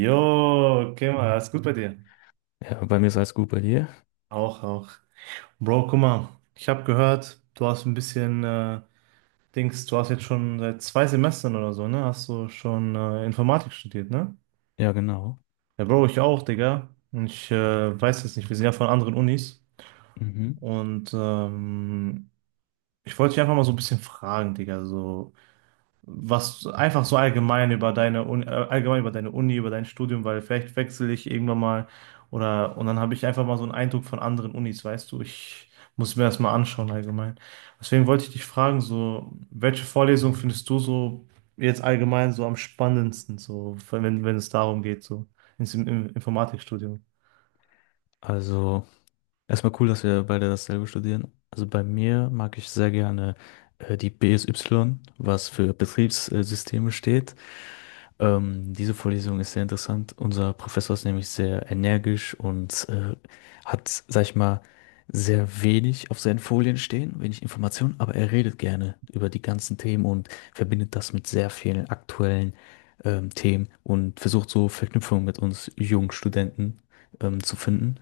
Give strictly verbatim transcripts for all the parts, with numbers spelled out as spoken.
Jo, okay, mal, alles gut bei dir? Ja, bei mir ist alles gut bei dir. Auch, auch. Bro, guck mal, ich habe gehört, du hast ein bisschen äh, Dings, du hast jetzt schon seit zwei Semestern oder so, ne? Hast du schon äh, Informatik studiert, ne? Ja, genau. Ja, Bro, ich auch, Digga. Und ich äh, weiß jetzt nicht, wir sind ja von anderen Unis. Mhm. Und ähm, ich wollte dich einfach mal so ein bisschen fragen, Digga, so. Was einfach so allgemein über deine Uni, äh, allgemein über deine Uni, über dein Studium, weil vielleicht wechsle ich irgendwann mal oder und dann habe ich einfach mal so einen Eindruck von anderen Unis, weißt du, ich muss mir das mal anschauen allgemein. Deswegen wollte ich dich fragen, so welche Vorlesung findest du so jetzt allgemein so am spannendsten, so wenn wenn es darum geht, so ins Im- im Informatikstudium? Also, erstmal cool, dass wir beide dasselbe studieren. Also bei mir mag ich sehr gerne äh, die B S Y, was für Betriebssysteme steht. Ähm, diese Vorlesung ist sehr interessant. Unser Professor ist nämlich sehr energisch und äh, hat, sag ich mal, sehr wenig auf seinen Folien stehen, wenig Informationen, aber er redet gerne über die ganzen Themen und verbindet das mit sehr vielen aktuellen ähm, Themen und versucht so Verknüpfungen mit uns jungen Studenten ähm, zu finden.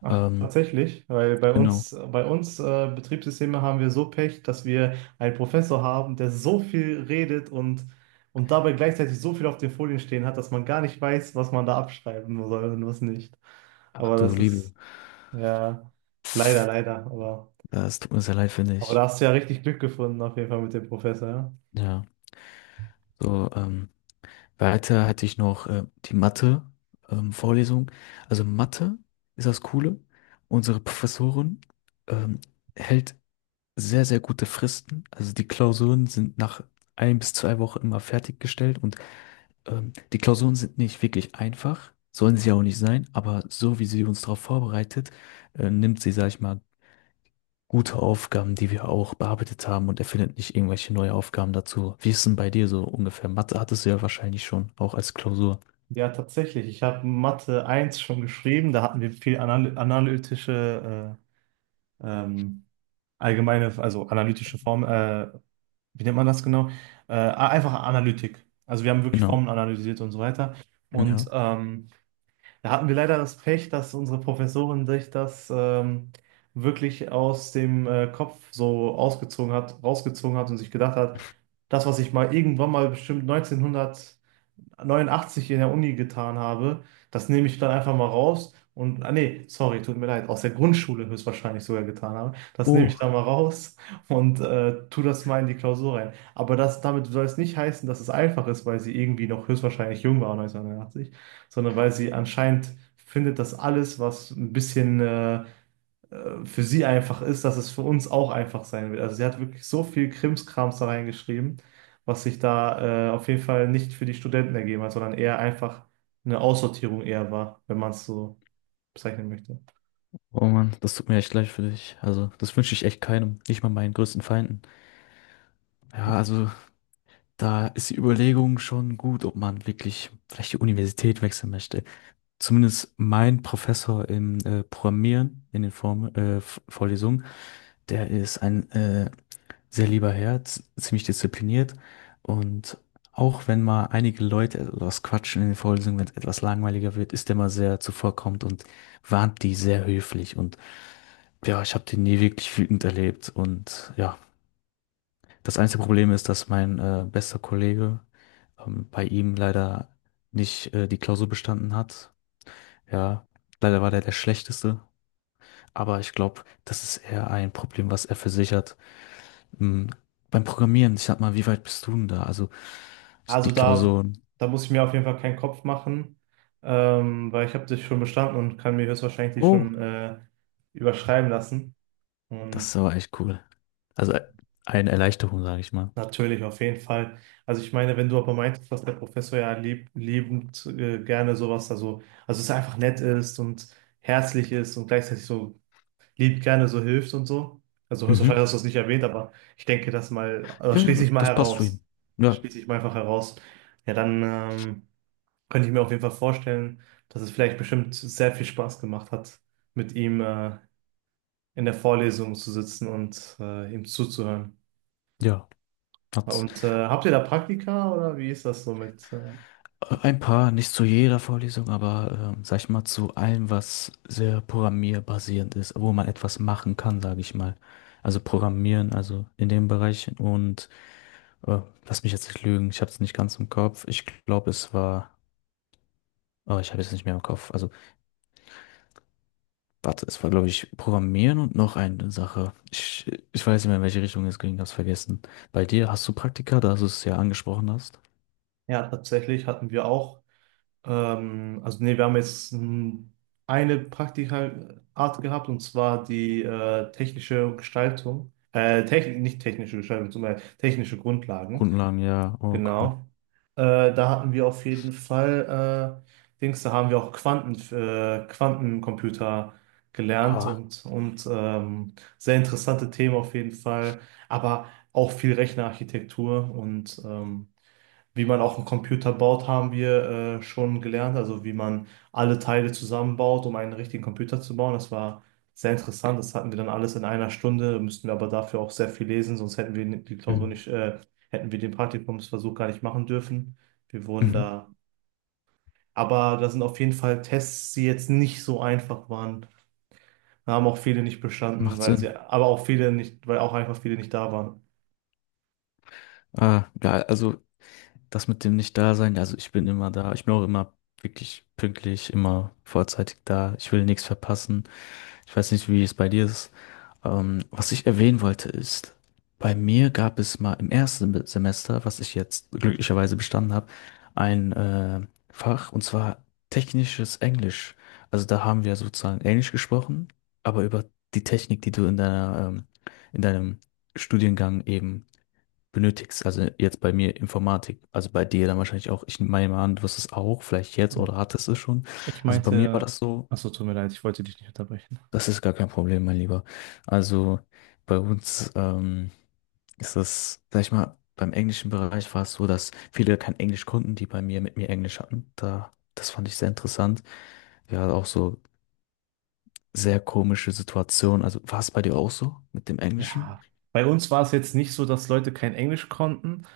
Ach, Ähm, tatsächlich, weil bei genau. uns, bei uns äh, Betriebssysteme haben wir so Pech, dass wir einen Professor haben, der so viel redet und, und dabei gleichzeitig so viel auf den Folien stehen hat, dass man gar nicht weiß, was man da abschreiben soll und was nicht. Ach Aber du das ist, Liebe, ja, leider, leider. Aber, das tut mir sehr leid, finde aber da ich. hast du ja richtig Glück gefunden, auf jeden Fall mit dem Professor, ja. Ja, so, ähm, weiter hatte ich noch äh, die Mathe, ähm, Vorlesung. Also Mathe ist das Coole. Unsere Professorin ähm, hält sehr, sehr gute Fristen. Also die Klausuren sind nach ein bis zwei Wochen immer fertiggestellt und ähm, die Klausuren sind nicht wirklich einfach, sollen sie auch nicht sein, aber so wie sie uns darauf vorbereitet, äh, nimmt sie, sag ich mal, gute Aufgaben, die wir auch bearbeitet haben und erfindet nicht irgendwelche neue Aufgaben dazu. Wie ist denn bei dir so ungefähr? Mathe hattest du ja wahrscheinlich schon, auch als Klausur. Ja, tatsächlich. Ich habe Mathe eins schon geschrieben. Da hatten wir viel anal- analytische, äh, ähm, allgemeine, also analytische Form, äh, wie nennt man das genau? Äh, einfach Analytik. Also wir haben wirklich Genau. Formeln analysiert und so weiter. Und Ja. ähm, da hatten wir leider das Pech, dass unsere Professorin sich das ähm, wirklich aus dem äh, Kopf so ausgezogen hat, rausgezogen hat und sich gedacht hat, das, was ich mal irgendwann mal bestimmt neunzehnhundert neunundachtzig in der Uni getan habe, das nehme ich dann einfach mal raus und, ah nee, sorry, tut mir leid, aus der Grundschule höchstwahrscheinlich sogar getan habe, das nehme ich Oh. dann mal raus und äh, tu das mal in die Klausur rein. Aber das, damit soll es nicht heißen, dass es einfach ist, weil sie irgendwie noch höchstwahrscheinlich jung war, neunzehnhundertneunundachtzig, sondern weil sie anscheinend findet, dass alles, was ein bisschen äh, äh, für sie einfach ist, dass es für uns auch einfach sein wird. Also sie hat wirklich so viel Krimskrams da reingeschrieben, was sich da äh, auf jeden Fall nicht für die Studenten ergeben hat, sondern eher einfach eine Aussortierung eher war, wenn man es so bezeichnen möchte. Oh Mann, das tut mir echt leid für dich. Also, das wünsche ich echt keinem, nicht mal meinen größten Feinden. Ja, also, da ist die Überlegung schon gut, ob man wirklich vielleicht die Universität wechseln möchte. Zumindest mein Professor im äh, Programmieren in den Form, äh, Vorlesungen, der ist ein äh, sehr lieber Herr, z- ziemlich diszipliniert und auch wenn mal einige Leute etwas quatschen in den Vorlesungen, wenn es etwas langweiliger wird, ist er mal sehr zuvorkommend und warnt die sehr höflich und ja, ich habe den nie wirklich wütend erlebt und ja, das einzige Problem ist, dass mein äh, bester Kollege ähm, bei ihm leider nicht äh, die Klausur bestanden hat. Ja, leider war der der Schlechteste, aber ich glaube, das ist eher ein Problem, was er für sich hat. Hm, Beim Programmieren, ich sag mal, wie weit bist du denn da? Also ich- die Also da, Klausuren. da muss ich mir auf jeden Fall keinen Kopf machen, ähm, weil ich habe das schon bestanden und kann mir höchstwahrscheinlich Oh, schon äh, überschreiben lassen. das Und ist aber echt cool. Also äh, eine Erleichterung, sage ich mal. natürlich, auf jeden Fall. Also ich meine, wenn du aber meintest, dass der Professor ja lieb, liebend äh, gerne sowas, also, also es einfach nett ist und herzlich ist und gleichzeitig so lieb gerne so hilft und so. Also höchstwahrscheinlich Mhm. hast du das nicht erwähnt, aber ich denke das mal, also Ja, das ja, schließe ich das, mal das passt zu ihm. heraus. Das Ja, schließe ich mal einfach heraus. Ja, dann ähm, könnte ich mir auf jeden Fall vorstellen, dass es vielleicht bestimmt sehr viel Spaß gemacht hat, mit ihm äh, in der Vorlesung zu sitzen und äh, ihm zuzuhören. ja. Hat's Und äh, habt ihr da Praktika oder wie ist das so mit? Äh, äh, ein paar, nicht zu jeder Vorlesung, aber ähm, sag ich mal, zu allem, was sehr programmierbasierend ist, wo man etwas machen kann, sage ich mal. Also Programmieren, also in dem Bereich. Und äh, lass mich jetzt nicht lügen, ich habe es nicht ganz im Kopf. Ich glaube, es war, oh, ich habe es nicht mehr im Kopf. Also warte, es war, glaube ich, Programmieren und noch eine Sache. Ich, ich weiß nicht mehr, in welche Richtung es ging, hab's vergessen. Bei dir hast du Praktika, da du es ja angesprochen hast. ja, tatsächlich hatten wir auch, ähm, also nee, wir haben jetzt ähm, eine Praktika-Art gehabt und zwar die äh, technische Gestaltung, äh, techn nicht technische Gestaltung, sondern technische Grundlagen. Grundlagen, ja. Oh, cool. Genau. Äh, da hatten wir auf jeden Fall, äh, Dings, da haben wir auch Quanten, äh, Quantencomputer gelernt Wow. und, und ähm, sehr interessante Themen auf jeden Fall, aber auch viel Rechnerarchitektur und ähm, wie man auch einen Computer baut, haben wir äh, schon gelernt. Also wie man alle Teile zusammenbaut, um einen richtigen Computer zu bauen. Das war sehr interessant. Das hatten wir dann alles in einer Stunde. Müssten wir aber dafür auch sehr viel lesen, sonst hätten wir die Klausur Mhm. nicht, äh, hätten wir den Praktikumsversuch gar nicht machen dürfen. Wir wurden Mhm. da. Aber da sind auf jeden Fall Tests, die jetzt nicht so einfach waren. Da haben auch viele nicht bestanden, Macht weil sie, Sinn. aber auch viele nicht, weil auch einfach viele nicht da waren. Ah, ja, also das mit dem Nicht-Dasein, also ich bin immer da. Ich bin auch immer wirklich pünktlich, immer vorzeitig da. Ich will nichts verpassen. Ich weiß nicht, wie es bei dir ist. Ähm, was ich erwähnen wollte ist, bei mir gab es mal im ersten Be- Semester, was ich jetzt glücklicherweise bestanden habe, ein äh, Fach und zwar technisches Englisch. Also da haben wir sozusagen Englisch gesprochen, aber über die Technik, die du in deiner, ähm, in deinem Studiengang eben benötigst. Also jetzt bei mir Informatik, also bei dir dann wahrscheinlich auch. Ich meine mal an, du wirst es auch, vielleicht jetzt Ja. oder hattest es schon. Ich Also bei mir war meinte, das so. achso, tut mir leid, ich wollte dich nicht unterbrechen. Das ist gar kein Problem, mein Lieber. Also bei uns ähm, ist das, sag ich mal, beim englischen Bereich war es so, dass viele kein Englisch konnten, die bei mir mit mir Englisch hatten. Da, das fand ich sehr interessant. Wir hatten auch so sehr komische Situationen. Also war es bei dir auch so mit dem Englischen? Ja, bei uns war es jetzt nicht so, dass Leute kein Englisch konnten.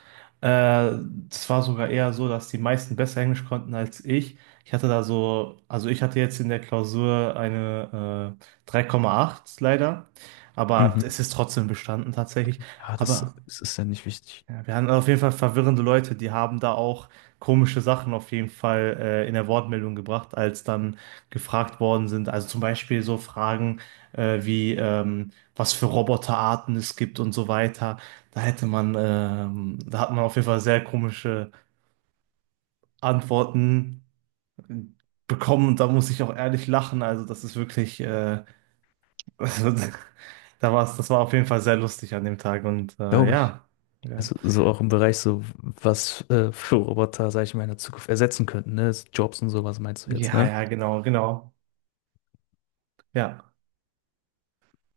Äh, Es war sogar eher so, dass die meisten besser Englisch konnten als ich. Ich hatte da so, also ich hatte jetzt in der Klausur eine äh, drei Komma acht leider, aber Mhm. es ist trotzdem bestanden tatsächlich. Ja, das, Aber das ist ja nicht wichtig, ja, wir haben auf jeden Fall verwirrende Leute, die haben da auch komische Sachen auf jeden Fall äh, in der Wortmeldung gebracht, als dann gefragt worden sind. Also zum Beispiel so Fragen äh, wie, ähm, was für Roboterarten es gibt und so weiter. Da hätte man, ähm, da hat man auf jeden Fall sehr komische Antworten bekommen und da muss ich auch ehrlich lachen. Also das ist wirklich, äh, also, da war's, das war auf jeden Fall sehr lustig an dem Tag und äh, glaube ich. ja. Ja, Also so auch im Bereich so, was äh, für Roboter, sag ich mal, in der Zukunft ersetzen könnten, ne? Jobs und sowas meinst du jetzt, ja, ne? ja, genau, genau. Ja.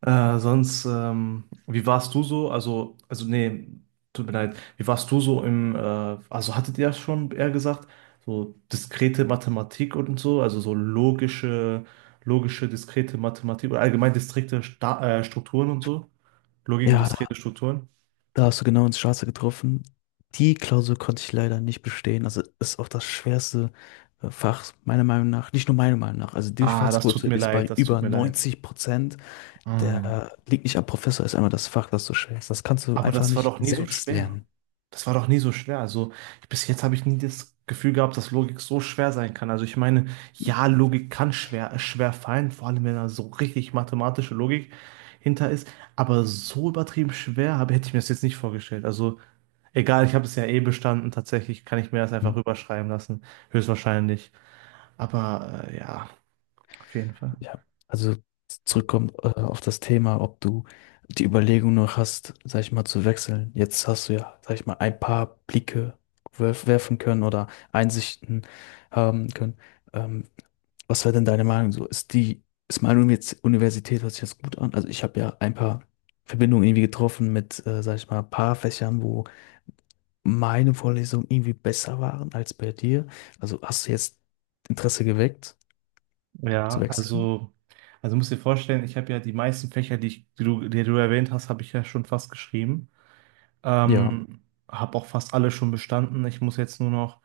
Äh, sonst, ähm, wie warst du so? Also, also nee, tut mir leid. Wie warst du so im, äh, also hattet ihr ja schon eher gesagt, so diskrete Mathematik und so, also so logische, logische, diskrete Mathematik oder allgemein diskrete Sta äh, Strukturen und so? Logik und Ja, diskrete da Strukturen? da hast du genau ins Schwarze getroffen. Die Klausur konnte ich leider nicht bestehen. Also ist auch das schwerste äh, Fach, meiner Meinung nach. Nicht nur meiner Meinung nach. Also die Ah, das tut Durchfallsquote mir ist leid, bei das tut über mir leid. neunzig Prozent. Ah. Der liegt nicht am Professor, ist einmal das Fach, das du schwerst. Das kannst du Aber einfach das war nicht doch nie so selbst schwer. lernen. Das war doch nie so schwer. Also ich- bis jetzt habe ich nie das Gefühl gehabt, dass Logik so schwer sein kann. Also ich meine, ja, Logik kann schwer, schwer fallen, vor allem wenn da so richtig mathematische Logik hinter ist. Aber so übertrieben schwer habe, hätte ich mir das jetzt nicht vorgestellt. Also egal, ich habe es ja eh bestanden. Tatsächlich kann ich mir das einfach Mhm. rüberschreiben lassen. Höchstwahrscheinlich. Aber äh, ja, auf jeden Fall. Ja. Also zurückkommt äh, auf das Thema, ob du die Überlegung noch hast, sag ich mal, zu wechseln. Jetzt hast du ja, sag ich mal, ein paar Blicke werf- werfen können oder Einsichten haben können. Ähm, Was wäre denn deine Meinung so? Ist die, ist meine Uni- Universität, hört sich das gut an? Also ich habe ja ein paar Verbindungen irgendwie getroffen mit, äh, sag ich mal, ein paar Fächern, wo meine Vorlesungen irgendwie besser waren als bei dir. Also hast du jetzt Interesse geweckt zu Ja, wechseln? also, also musst dir vorstellen, ich habe ja die meisten Fächer, die, ich, die du, die du erwähnt hast, habe ich ja schon fast geschrieben. Ja, Ähm, Habe auch fast alle schon bestanden. Ich muss jetzt nur noch,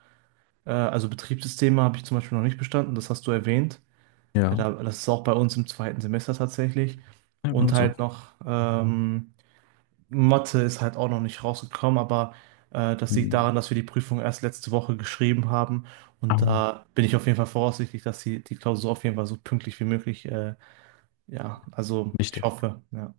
äh, also Betriebssysteme habe ich zum Beispiel noch nicht bestanden, das hast du erwähnt. Äh, ja. da, das ist auch bei uns im zweiten Semester tatsächlich. Ja, bei Und uns halt auch. noch, ähm, Mathe ist halt auch noch nicht rausgekommen, aber äh, das liegt Hm. daran, dass wir die Prüfung erst letzte Woche geschrieben haben. Ah, Und da bin ich auf jeden Fall voraussichtlich, dass die, die Klausur auf jeden Fall so pünktlich wie möglich, äh, ja, also ich wichtig. hoffe, ja.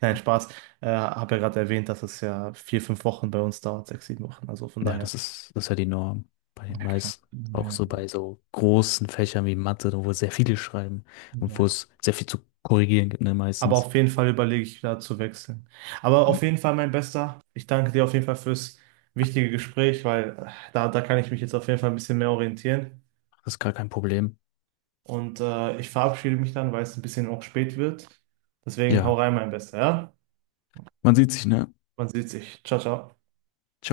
Nein, Spaß. Äh, habe ja gerade erwähnt, dass es ja vier, fünf Wochen bei uns dauert, sechs, sieben Wochen. Also von Ja, daher. das ist, das ist ja die Norm bei den Ja, klar. meisten. Auch Ja. so bei so großen Fächern wie Mathe, wo sehr viele schreiben und wo Ja. es sehr viel zu korrigieren gibt, ne, Aber meistens. auf jeden Fall überlege ich da zu wechseln. Aber auf jeden Fall, mein Bester, ich danke dir auf jeden Fall fürs wichtige Gespräch, weil äh, da, da kann ich mich jetzt auf jeden Fall ein bisschen mehr orientieren. Das ist gar kein Problem. Und äh, ich verabschiede mich dann, weil es ein bisschen auch spät wird. Deswegen hau Ja, rein, mein Bester, ja? man sieht sich, ne? Man sieht sich. Ciao, ciao.